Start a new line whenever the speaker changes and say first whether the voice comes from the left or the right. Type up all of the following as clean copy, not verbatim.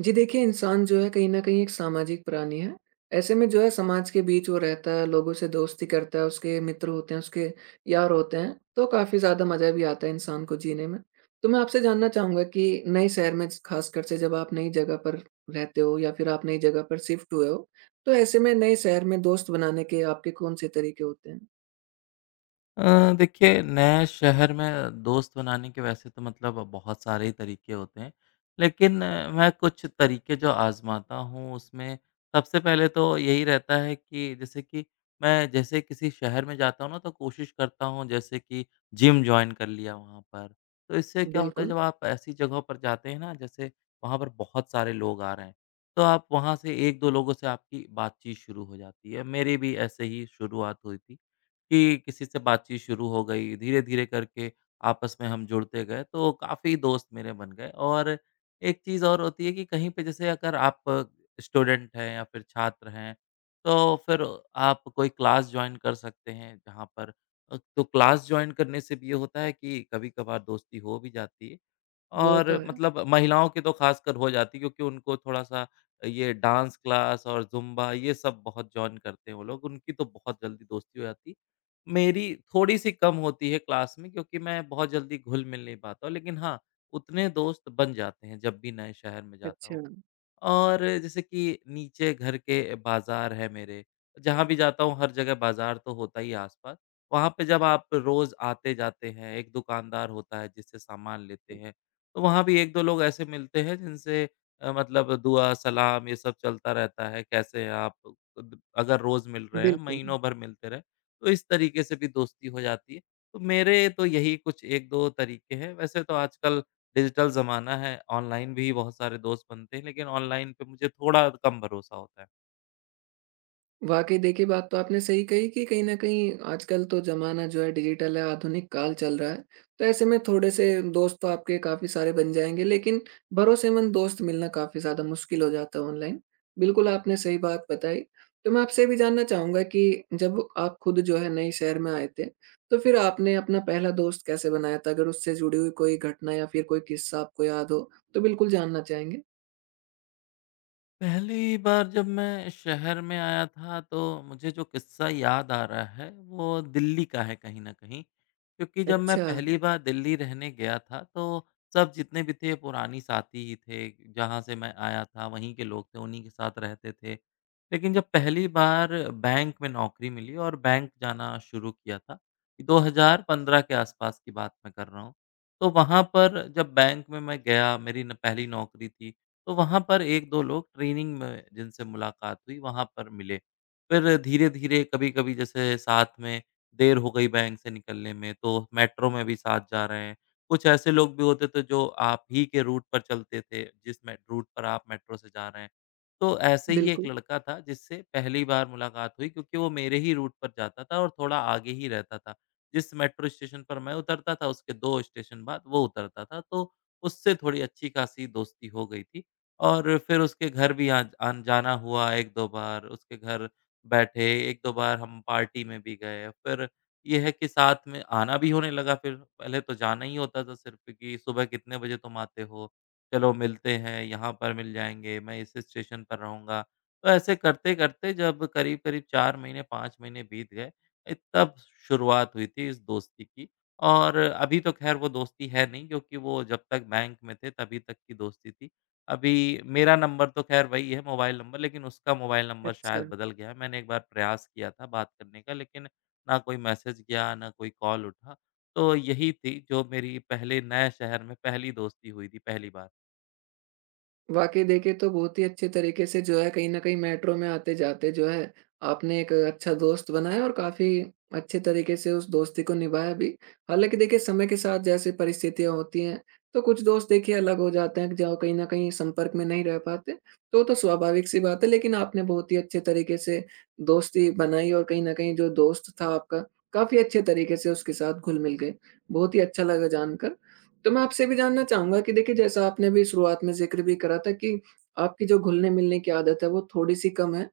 right: जी देखिए, इंसान जो है कहीं न कहीं एक सामाजिक प्राणी है। ऐसे में जो है समाज के बीच वो रहता है, लोगों से दोस्ती करता है, उसके मित्र होते हैं, उसके यार होते हैं, तो काफ़ी ज़्यादा मज़ा भी आता है इंसान को जीने में। तो मैं आपसे जानना चाहूँगा कि नए शहर में ख़ासकर से जब आप नई जगह पर रहते हो या फिर आप नई जगह पर शिफ्ट हुए हो, तो ऐसे में नए शहर में दोस्त बनाने के आपके कौन से तरीके होते हैं?
left: देखिए, नए शहर में दोस्त बनाने के वैसे तो मतलब बहुत सारे ही तरीके होते हैं। लेकिन मैं कुछ तरीके जो आज़माता हूँ उसमें सबसे पहले तो यही रहता है कि जैसे कि मैं जैसे किसी शहर में जाता हूँ ना, तो कोशिश करता हूँ जैसे कि जिम जॉइन कर लिया वहाँ पर। तो इससे क्या होता है
right: बिल्कुल।
left: जब आप ऐसी जगहों पर जाते हैं ना, जैसे वहाँ पर बहुत सारे लोग आ रहे हैं। तो आप वहाँ से 1-2 लोगों से आपकी बातचीत शुरू हो जाती है। मेरी भी ऐसे ही शुरुआत हुई थी कि किसी से बातचीत शुरू हो गई, धीरे-धीरे करके आपस में हम जुड़ते गए, तो काफ़ी दोस्त मेरे बन गए। और एक चीज़ और होती है कि कहीं पे जैसे अगर आप स्टूडेंट हैं या फिर छात्र हैं, तो फिर आप कोई क्लास जॉइन कर सकते हैं तो क्लास जॉइन करने से भी ये होता है कि कभी-कभार दोस्ती हो भी जाती है।
right: वो
left: और
right: तो है।
left: मतलब महिलाओं की तो ख़ासकर हो जाती है क्योंकि उनको थोड़ा-सा ये डांस क्लास और ज़ुम्बा ये सब बहुत जॉइन करते हैं वो लोग, उनकी तो बहुत जल्दी दोस्ती हो जाती है। मेरी थोड़ी-सी कम होती है क्लास में क्योंकि मैं बहुत जल्दी घुल-मिल नहीं पाता हूँ। लेकिन हाँ, उतने दोस्त बन जाते हैं जब भी नए शहर में जाता
right: अच्छा।
left: हूँ। और जैसे कि नीचे घर के बाज़ार है मेरे, जहाँ भी जाता हूँ हर जगह बाज़ार तो होता ही है आस-पास। वहाँ पे जब आप रोज़ आते-जाते हैं, एक दुकानदार होता है जिससे सामान लेते हैं, तो वहाँ भी 1-2 लोग ऐसे मिलते हैं जिनसे मतलब दुआ, सलाम ये सब चलता रहता है, कैसे हैं आप? द अगर रोज़ मिल रहे हैं,
right: बिल्कुल।
left: महीनों भर मिलते रहे, तो इस तरीके से भी दोस्ती हो जाती है। तो मेरे तो यही कुछ 1-2 तरीके हैं, वैसे तो आजकल डिजिटल ज़माना है, ऑनलाइन भी बहुत सारे दोस्त बनते हैं, लेकिन ऑनलाइन पे मुझे थोड़ा कम भरोसा होता है।
right: वाक़ई देखिए, बात तो आपने सही कही कि कहीं न कहीं आजकल तो ज़माना जो है डिजिटल है, आधुनिक काल चल रहा है। तो ऐसे में थोड़े-से दोस्त तो आपके काफ़ी सारे बन जाएँगे, लेकिन भरोसेमंद दोस्त मिलना काफ़ी ज़्यादा मुश्किल हो जाता है ऑनलाइन। बिल्कुल, आपने सही बात बताई। तो मैं आपसे ये भी जानना चाहूँगा कि जब आप खुद जो है नए शहर में आए थे, तो फिर आपने अपना पहला दोस्त कैसे बनाया था? अगर उससे जुड़ी हुई कोई घटना या फिर कोई किस्सा आपको याद हो, तो बिल्कुल जानना चाहेंगे।
left: पहली बार जब मैं शहर में आया था तो मुझे जो किस्सा याद आ रहा है वो दिल्ली का है कहीं न कहीं। क्योंकि जब मैं
right: अच्छा।
left: पहली बार दिल्ली रहने गया था तो सब जितने भी थे पुरानी साथी ही थे, जहाँ से मैं आया था वहीं के लोग थे, उन्हीं के साथ रहते थे। लेकिन जब पहली बार बैंक में नौकरी मिली और बैंक जाना शुरू किया था, 2015 के आसपास की बात मैं कर रहा हूँ। तो वहाँ पर जब बैंक में मैं गया मेरी न पहली नौकरी थी तो वहाँ पर 1-2 लोग ट्रेनिंग में जिनसे मुलाकात हुई वहाँ पर मिले। फिर धीरे-धीरे कभी-कभी जैसे साथ में देर हो गई बैंक से निकलने में तो मेट्रो में भी साथ जा रहे हैं। कुछ ऐसे लोग भी होते थे जो आप ही के रूट पर चलते थे जिस मेट रूट पर आप मेट्रो से जा रहे हैं। तो ऐसे ही एक
right: बिल्कुल।
left: लड़का था जिससे पहली बार मुलाकात हुई क्योंकि वो मेरे ही रूट पर जाता था और थोड़ा आगे ही रहता था। जिस मेट्रो स्टेशन पर मैं उतरता था उसके 2 स्टेशन बाद वो उतरता था। तो उससे थोड़ी अच्छी-खासी दोस्ती हो गई थी। और फिर उसके घर भी आ आन जाना हुआ 1-2 बार, उसके घर बैठे, 1-2 बार हम पार्टी में भी गए। फिर ये है कि साथ में आना भी होने लगा फिर, पहले तो जाना ही होता था सिर्फ़ कि सुबह कितने बजे तुम आते हो? चलो मिलते हैं, यहाँ पर मिल जाएँगे, मैं इस स्टेशन पर रहूँगा। तो ऐसे करते-करते जब करीब-करीब 4 महीने, 5 महीने बीत गए, तब शुरुआत हुई थी इस दोस्ती की। और अभी तो ख़ैर वो दोस्ती है नहीं क्योंकि वो जब तक बैंक में थे तभी तक की दोस्ती थी। अभी मेरा नंबर तो ख़ैर वही है मोबाइल नंबर, लेकिन उसका मोबाइल नंबर
right: अच्छा।
left: शायद बदल गया है। मैंने एक बार प्रयास किया था बात करने का, लेकिन ना कोई मैसेज गया, ना कोई कॉल उठा। तो यही थी जो मेरी पहले नए शहर में पहली दोस्ती हुई थी, पहली बार।
right: वाक़ई देखिए, तो बहुत ही अच्छे तरीके से जो है कहीं न कहीं मेट्रो में आते-जाते जो है आपने एक अच्छा दोस्त बनाया और काफ़ी अच्छे तरीके से उस दोस्ती को निभाया भी। हालाँकि देखिए, समय के साथ जैसे परिस्थितियाँ होती हैं, तो कुछ दोस्त देखिए अलग हो जाते हैं जो कहीं न कहीं संपर्क में नहीं रह पाते, तो वो तो स्वाभाविक-सी बात है। लेकिन आपने बहुत ही अच्छे तरीके से दोस्ती बनाई और कहीं न कहीं जो दोस्त था आपका, काफ़ी अच्छे तरीके से उसके साथ घुल-मिल गए। बहुत ही अच्छा लगा जानकर। तो मैं आपसे भी जानना चाहूँगा कि देखिए जैसा आपने अभी शुरुआत में ज़िक्र भी करा था कि आपकी जो घुलने-मिलने की आदत है वो थोड़ी-सी कम है।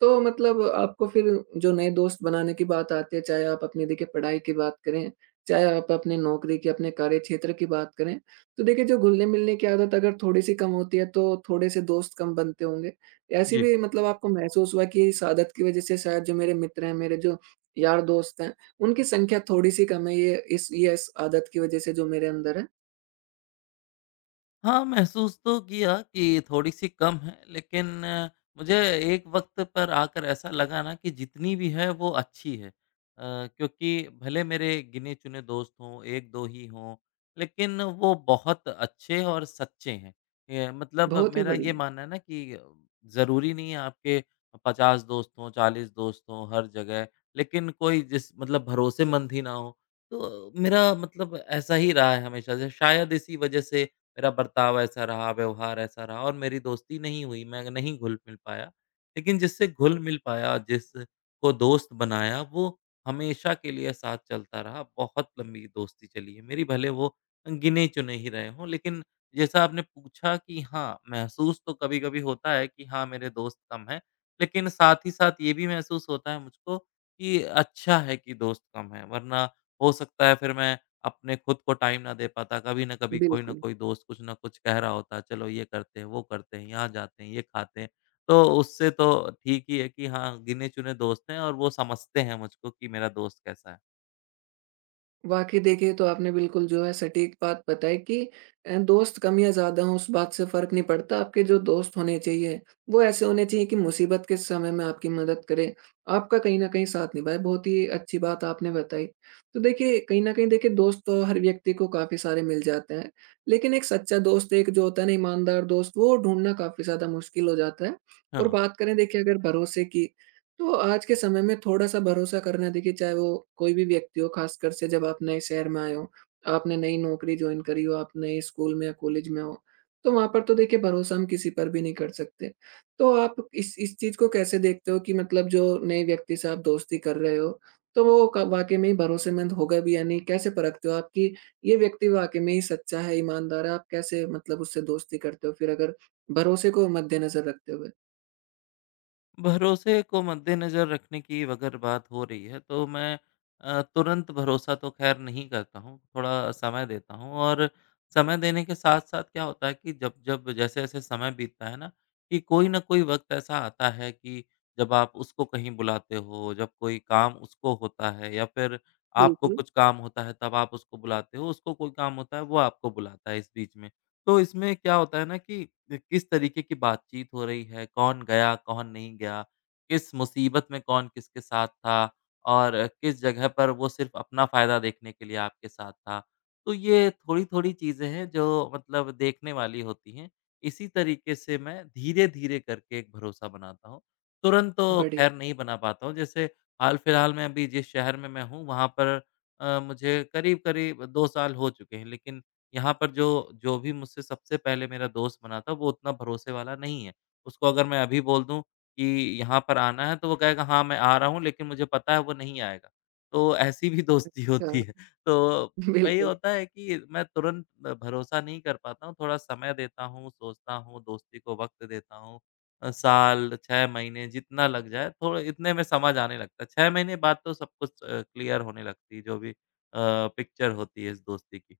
right: तो मतलब आपको फिर जो नए दोस्त बनाने की बात आती है, चाहे आप अपनी देखिए पढ़ाई की बात करें, चाहे आप अपने नौकरी की, अपने कार्यक्षेत्र की बात करें। तो देखिए जो घुलने-मिलने की आदत अगर थोड़ी-सी कम होती है तो थोड़े-से दोस्त कम बनते होंगे। ऐसी
left: जी।
right: भी मतलब आपको महसूस हुआ कि इस आदत की वज़ह से शायद जो मेरे मित्र हैं, मेरे जो यार दोस्त हैं, उनकी संख्या थोड़ी-सी कम है ये इस आदत की वज़ह से जो मेरे अंदर है?
left: हाँ, महसूस तो किया कि थोड़ी-सी कम है, लेकिन मुझे एक वक़्त पर आकर ऐसा लगा ना कि जितनी भी है वो अच्छी है। क्योंकि भले मेरे गिने-चुने दोस्त हों, 1-2 ही हों, लेकिन वो बहुत अच्छे और सच्चे हैं। ये मतलब
right: बहुत ही
left: मेरा ये
right: बढ़िया।
left: मानना है ना कि ज़रूरी नहीं है आपके 50 दोस्त हों, 40 दोस्त हों हर जगह, लेकिन कोई जिस मतलब भरोसेमंद ही ना हो। तो मेरा मतलब ऐसा ही रहा है हमेशा से, शायद इसी वजह से मेरा बर्ताव ऐसा रहा, व्यवहार ऐसा रहा और मेरी दोस्ती नहीं हुई, मैं नहीं घुल-मिल पाया। लेकिन जिससे घुल-मिल पाया, जिसको दोस्त बनाया, वो हमेशा के लिए साथ चलता रहा। बहुत लंबी दोस्ती चली है मेरी, भले वो गिने-चुने ही रहे हों। लेकिन जैसा आपने पूछा कि हाँ, महसूस तो कभी-कभी होता है कि हाँ, मेरे दोस्त कम हैं। लेकिन साथ ही साथ ये भी महसूस होता है मुझको कि अच्छा है कि दोस्त कम हैं, वरना हो सकता है फिर मैं अपने खुद को टाइम ना दे पाता, कभी ना कभी कोई ना
right: बिल्कुल।
left: कोई दोस्त कुछ ना कुछ कह रहा होता है, चलो ये करते हैं, वो करते हैं, यहाँ जाते हैं, ये खाते हैं। तो उससे तो ठीक ही है कि हाँ, गिने-चुने दोस्त हैं और वो समझते हैं मुझको कि मेरा दोस्त कैसा है।
right: वाक़ई देखिए, तो आपने बिल्कुल जो है सटीक बात बताई कि दोस्त कम या ज़्यादा हों उस बात से फ़र्क नहीं पड़ता, आपके जो दोस्त होने चाहिए, वो ऐसे होने चाहिए कि मुसीबत के समय में आपकी मदद करें, आपका कहीं न कहीं साथ निभाएँ। बहुत ही अच्छी बात आपने बताई। तो देखिए, कहीं न कहीं देखिए दोस्त तो हर व्यक्ति को काफ़ी सारे मिल जाते हैं, लेकिन एक सच्चा दोस्त, एक जो होता है ना ईमानदार दोस्त, वो ढूँढना काफ़ी ज़्यादा मुश्किल हो जाता है। और
left: हाँ।
right: बात करें देखिए अगर भरोसे की, तो आज के समय में थोड़ा-सा भरोसा करना देखिए, चाहे वो कोई भी व्यक्ति हो, ख़ासकर से जब आप नए शहर में आए हो, आपने नई नौकरी जॉइन करी हो, आप नए स्कूल में या कॉलेज में हो, तो वहाँ पर तो देखिए भरोसा हम किसी पर भी नहीं कर सकते। तो आप इस चीज़ को कैसे देखते हो कि मतलब जो नए व्यक्ति से आप दोस्ती कर रहे हो, तो वो क वाक़ई में ही भरोसेमंद होगा भी या नहीं? कैसे परखते हो आप कि ये व्यक्ति वाक़ई में ही सच्चा है, ईमानदार है? आप कैसे मतलब उससे दोस्ती करते हो फिर अगर भरोसे को मद्देनज़र रखते हुए?
left: भरोसे को मद्देनज़र रखने की अगर बात हो रही है तो मैं तुरंत भरोसा तो ख़ैर नहीं करता हूँ, थोड़ा समय देता हूँ और समय देने के साथ-साथ क्या होता है कि जब-जब जैसे-जैसे समय बीतता है ना, कि कोई न कोई वक़्त ऐसा आता है कि जब आप उसको कहीं बुलाते हो, जब कोई काम उसको होता है या फिर आपको
right: बिल्कुल।
left: कुछ काम होता है तब आप उसको बुलाते हो, उसको कोई काम होता है वो आपको बुलाता है इस बीच में। तो इसमें क्या होता है ना कि किस तरीके की बातचीत हो रही है, कौन गया, कौन नहीं गया, किस मुसीबत में कौन किसके साथ था और किस जगह पर वो सिर्फ़ अपना फ़ायदा देखने के लिए आपके साथ था। तो ये थोड़ी-थोड़ी चीज़ें हैं जो मतलब देखने वाली होती हैं। इसी तरीके से मैं धीरे-धीरे करके एक भरोसा बनाता हूँ। तुरंत तो
right: बढ़िया।
left: ख़ैर नहीं बना पाता हूँ। जैसे हाल-फिलहाल में अभी जिस शहर में मैं हूँ वहाँ पर मुझे करीब-करीब 2 साल हो चुके हैं। लेकिन यहाँ पर जो जो भी मुझसे सबसे पहले मेरा दोस्त बना था, वो उतना भरोसे वाला नहीं है। उसको अगर मैं अभी बोल दूँ कि यहाँ पर आना है, तो वो कहेगा, "हाँ, मैं आ रहा हूँ," लेकिन मुझे पता है वो नहीं आएगा। तो ऐसी भी दोस्ती होती है।
right: अच्छा।
left: तो वही
right: बिल्कुल।
left: होता है कि मैं तुरंत भरोसा नहीं कर पाता हूँ, थोड़ा समय देता हूँ, सोचता हूँ, दोस्ती को वक़्त देता हूँ। साल, 6 महीने जितना लग जाए, थोड़ा इतने में समझ आने लगता है। 6 महीने बाद तो सब कुछ क्लियर होने लगती है, जो भी पिक्चर होती है इस दोस्ती की।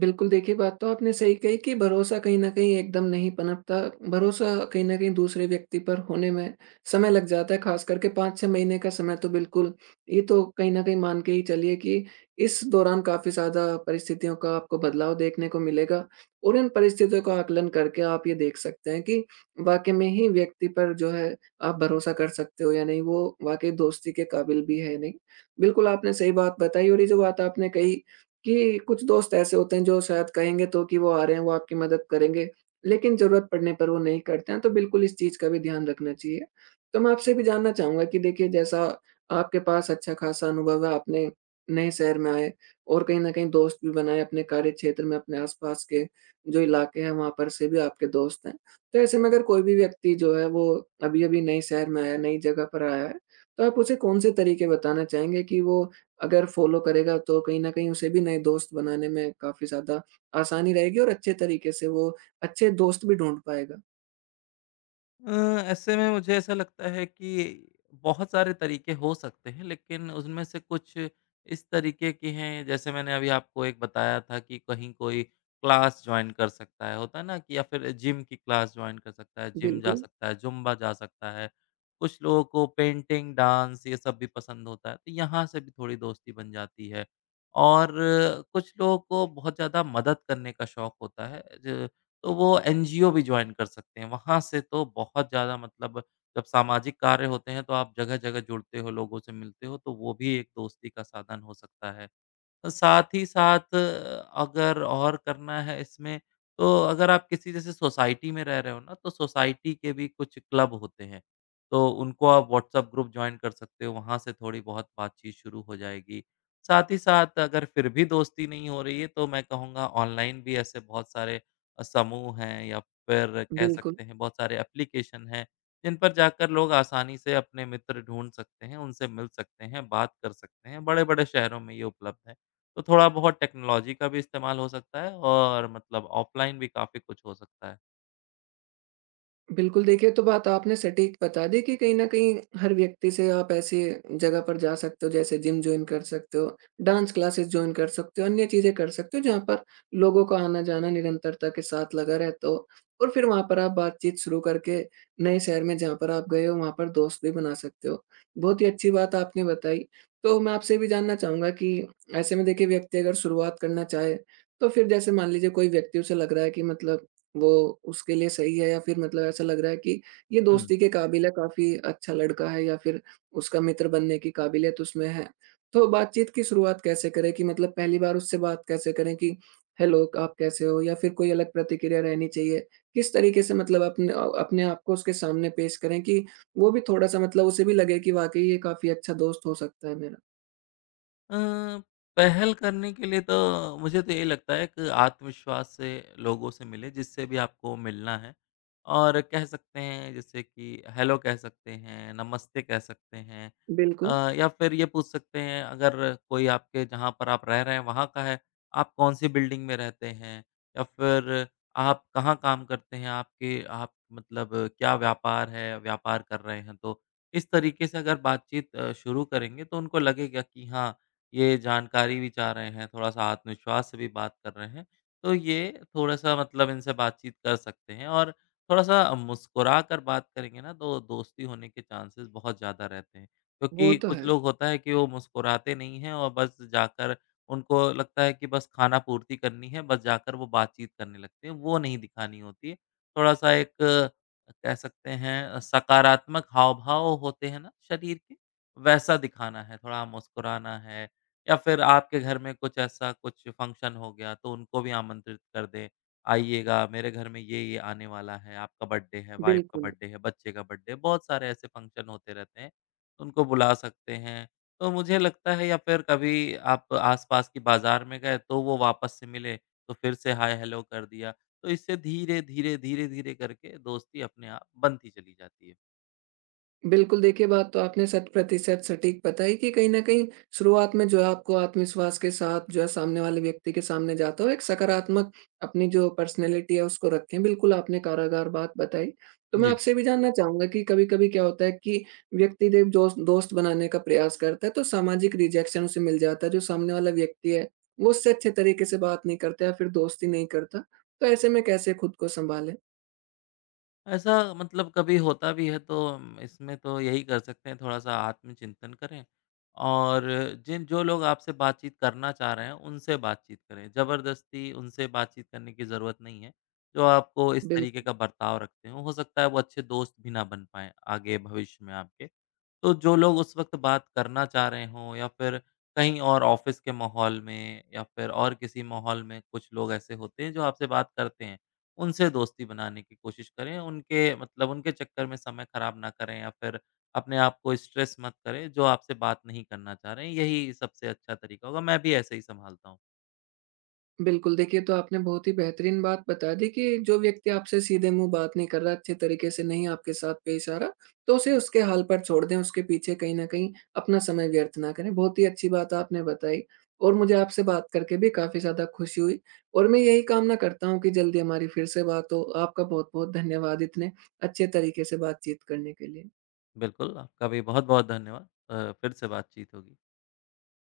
right: बिल्कुल, देखिए बात तो आपने सही कही कि भरोसा कहीं न कहीं एकदम नहीं पनपता। भरोसा कहीं न कहीं दूसरे व्यक्ति पर होने में समय लग जाता है, ख़ास करके 5-6 महीने का समय तो बिल्कुल ये तो कहीं न कहीं मान के ही चलिए कि इस दौरान काफ़ी ज़्यादा परिस्थितियों का आपको बदलाव देखने को मिलेगा और इन परिस्थितियों का आकलन करके आप ये देख सकते हैं कि वाक़ई में ही व्यक्ति पर जो है आप भरोसा कर सकते हो या नहीं, वो वाक़ई दोस्ती के काबिल भी है या नहीं। बिल्कुल, आपने सही बात बताई। और ये जो बात आपने कही कि कुछ दोस्त ऐसे होते हैं जो शायद कहेंगे तो कि वो आ रहे हैं, वो आपकी मदद करेंगे, लेकिन ज़रूरत पड़ने पर वो नहीं करते हैं, तो बिल्कुल इस चीज़ का भी ध्यान रखना चाहिए। तो मैं आपसे भी जानना चाहूँगा कि देखिए जैसा आपके पास अच्छा-खासा अनुभव है, आपने नए शहर में आए और कहीं न कहीं दोस्त भी बनाए अपने कार्य क्षेत्र में, अपने आस-पास के जो इलाके हैं वहाँ पर से भी आपके दोस्त हैं। तो ऐसे में अगर कोई भी व्यक्ति जो है वो अभी-अभी नए शहर में आया, नई जगह पर आया है, तो आप उसे कौन से तरीके बताना चाहेंगे कि वो अगर फ़ॉलो करेगा तो कहीं न कहीं उसे भी नए दोस्त बनाने में काफ़ी ज़्यादा आसानी रहेगी और अच्छे तरीके से वो अच्छे दोस्त भी ढूँढ पाएगा।
left: अ, ऐसे में मुझे ऐसा लगता है कि बहुत सारे तरीके हो सकते हैं, लेकिन उनमें से कुछ इस तरीके के हैं, जैसे मैंने अभी आपको एक बताया था कि कहीं कोई क्लास जॉइन कर सकता है, होता है ना? कि या फिर जिम की क्लास जॉइन कर सकता है, जिम जा
right: बिल्कुल।
left: सकता है, जुम्बा जा सकता है। कुछ लोगों को पेंटिंग, डांस ये सब भी पसंद होता है, तो यहाँ से भी थोड़ी दोस्ती बन जाती है। और कुछ लोगों को बहुत ज़्यादा मदद करने का शौक होता है ज तो वो एनजीओ भी जॉइन कर सकते हैं। वहाँ से तो बहुत ज़्यादा मतलब जब सामाजिक कार्य होते हैं तो आप जगह-जगह जुड़ते हो, लोगों से मिलते हो, तो वो भी एक दोस्ती का साधन हो सकता है। तो साथ ही साथ अगर और करना है इसमें, तो अगर आप किसी जैसे सोसाइटी में रह रहे हो ना, तो सोसाइटी के भी कुछ क्लब होते हैं, तो उनको आप व्हाट्सएप ग्रुप जॉइन कर सकते हो, वहाँ से थोड़ी बहुत बातचीत शुरू हो जाएगी। साथ ही साथ अगर फिर भी दोस्ती नहीं हो रही है, तो मैं कहूँगा ऑनलाइन भी ऐसे बहुत सारे समूह हैं या फिर कह
right: बिल्कुल।
left: सकते हैं बहुत सारे एप्लीकेशन हैं, जिन पर जाकर लोग आसानी से अपने मित्र ढूँढ सकते हैं, उनसे मिल सकते हैं, बात कर सकते हैं, बड़े-बड़े शहरों में ये उपलब्ध है। तो थोड़ा बहुत टेक्नोलॉजी का भी इस्तेमाल हो सकता है और मतलब ऑफ़लाइन भी काफ़ी कुछ हो सकता है।
right: बिल्कुल, देखिए तो बात आपने सटीक बता दी कि कहीं न कहीं हर व्यक्ति से आप ऐसी जगह पर जा सकते हो, जैसे जिम जॉइन कर सकते हो, डांस क्लासेस जॉइन कर सकते हो, अन्य चीज़ें कर सकते हो जहाँ पर लोगों का आना-जाना निरंतरता के साथ लगा रहता हो। और फिर वहाँ पर आप बातचीत शुरू करके नए शहर में जहाँ पर आप गए हो वहाँ पर दोस्त भी बना सकते हो। बहुत ही अच्छी बात आपने बताई। तो मैं आपसे ये भी जानना चाहूँगा कि ऐसे में देखिए व्यक्ति अगर शुरुआत करना चाहे, तो फिर जैसे मान लीजिए कोई व्यक्ति, उसे लग रहा है कि मतलब वो उसके लिए सही है या फिर मतलब ऐसा लग रहा है कि ये
left: हुँ।
right: दोस्ती के काबिल है, काफ़ी अच्छा लड़का है या फिर उसका मित्र बनने की काबिलियत उसमें है। तो बातचीत की शुरुआत कैसे करें कि मतलब पहली बार उससे बात कैसे करें कि हेलो, आप कैसे हो? या फिर कोई अलग प्रतिक्रिया रहनी चाहिए? किस तरीके से मतलब अपने आप को उसके सामने पेश करें कि वो भी थोड़ा-सा मतलब उसे भी लगे कि वाक़ई ये काफ़ी अच्छा दोस्त हो सकता है मेरा?
left: अ, पहल करने के लिए तो मुझे तो यही लगता है कि आत्मविश्वास से लोगों से मिलें, जिससे भी आपको मिलना है और कह सकते हैं जैसे कि हेलो कह सकते हैं, नमस्ते कह सकते हैं। अ,
right: बिल्कुल।
left: या फिर ये पूछ सकते हैं अगर कोई आपके जहाँ पर आप रह रहे हैं वहाँ का है, आप कौन-सी बिल्डिंग में रहते हैं? या फिर आप कहाँ काम करते हैं? आपके आप मतलब क्या व्यापार है, व्यापार कर रहे हैं तो? इस तरीके से अगर बातचीत शुरू करेंगे तो उनको लगेगा कि हाँ ये जानकारी भी चाह रहे हैं, थोड़ा-सा आत्मविश्वास से भी बात कर रहे हैं, तो ये थोड़ा-सा मतलब इनसे बातचीत कर सकते हैं और थोड़ा-सा मुस्कुरा कर बात करेंगे ना, तो दोस्ती होने के चांसेस बहुत ज़्यादा रहते हैं।
right: वो
left: क्योंकि
right: तो
left: कुछ
right: है।
left: लोग होता है कि वो मुस्कुराते नहीं हैं और बस जाकर उनको लगता है कि बस खाना-पूर्ति करनी है, बस जाकर वो बातचीत करने लगते हैं, वो नहीं दिखानी होती है। थोड़ा-सा एक कह सकते हैं सकारात्मक हाव-भाव होते हैं ना शरीर के, वैसा दिखाना है, थोड़ा मुस्कुराना है या फिर आपके घर में कुछ ऐसा कुछ फंक्शन हो गया तो उनको भी आमंत्रित कर दें, आइएगा मेरे घर में ये-ये आने वाला है, आपका बर्थडे है, वाइफ का
right: बिल्कुल।
left: बर्थडे है, बच्चे का बर्थडे है, बहुत सारे ऐसे फंक्शन होते रहते हैं, तो उनको बुला सकते हैं। तो मुझे लगता है या फिर कभी आप आस-पास के बाज़ार में गए तो वो वापस से मिले, तो फिर से हाय हेलो कर दिया, तो इससे धीरे, धीरे, धीरे, धीरे करके दोस्ती अपने आप बनती चली जाती है।
right: बिल्कुल, देखिए बात तो आपने शत प्रतिशत सटीक बताई कि कहीं न कहीं शुरुआत में जो है आपको आत्मविश्वास के साथ जो है सामने वाले व्यक्ति के सामने जाते हो, एक सकारात्मक अपनी जो पर्सनैलिटी है उसको रखें। बिल्कुल आपने कारागार बात बताई। तो मैं
left: जी।
right: आपसे भी जानना चाहूँगा कि कभी-कभी क्या होता है कि व्यक्ति देव दोस्त दोस्त बनाने का प्रयास करता है, तो सामाजिक रिजेक्शन उसे मिल जाता है, जो सामने वाला व्यक्ति है, वो उससे अच्छे तरीके से बात नहीं करता या फिर दोस्ती नहीं करता। तो ऐसे में कैसे खुद को सँभालें?
left: ऐसा मतलब कभी होता भी है तो इसमें तो यही कर सकते हैं थोड़ा-सा आत्मचिंतन करें और जिन जो लोग आपसे बातचीत करना चाह रहे हैं, उनसे बातचीत करें। ज़बरदस्ती उनसे बातचीत करने की ज़रूरत नहीं है, जो आपको इस
right: बिल
left: तरीके का बर्ताव रखते हों। हो सकता है वो अच्छे दोस्त भी ना बन पाएँ आगे भविष्य में आपके। तो जो लोग उस वक़्त बात करना चाह रहे हों या फिर कहीं और ऑफ़िस के माहौल में या फिर और किसी माहौल में कुछ लोग ऐसे होते हैं जो आपसे बात करते हैं, उनसे दोस्ती बनाने की कोशिश करें। उनके मतलब उनके चक्कर में समय ख़राब ना करें या फिर अपने आप को स्ट्रेस मत करें, जो आपसे बात नहीं करना चाह रहे हैं, यही सबसे अच्छा तरीका होगा। मैं भी ऐसे ही सँभालता हूँ।
right: बिल्कुल, देखिए तो आपने बहुत ही बेहतरीन बात बता दी कि जो व्यक्ति आपसे सीधे मुँह बात नहीं कर रहा, अच्छे तरीके से नहीं आपके साथ पेश आ रहा, तो उसे उसके हाल पर छोड़ दें, उसके पीछे कहीं न कहीं अपना समय व्यर्थ ना करें। बहुत ही अच्छी बात आपने बताई और मुझे आपसे बात करके भी काफ़ी ज़्यादा खुशी हुई और मैं यही कामना करता हूँ कि जल्दी हमारी फिर से बात हो। आपका बहुत-बहुत धन्यवाद इतने अच्छे तरीके से बातचीत करने के लिए।
left: बिल्कुल, आपका भी बहुत-बहुत धन्यवाद। फिर से बातचीत होगी।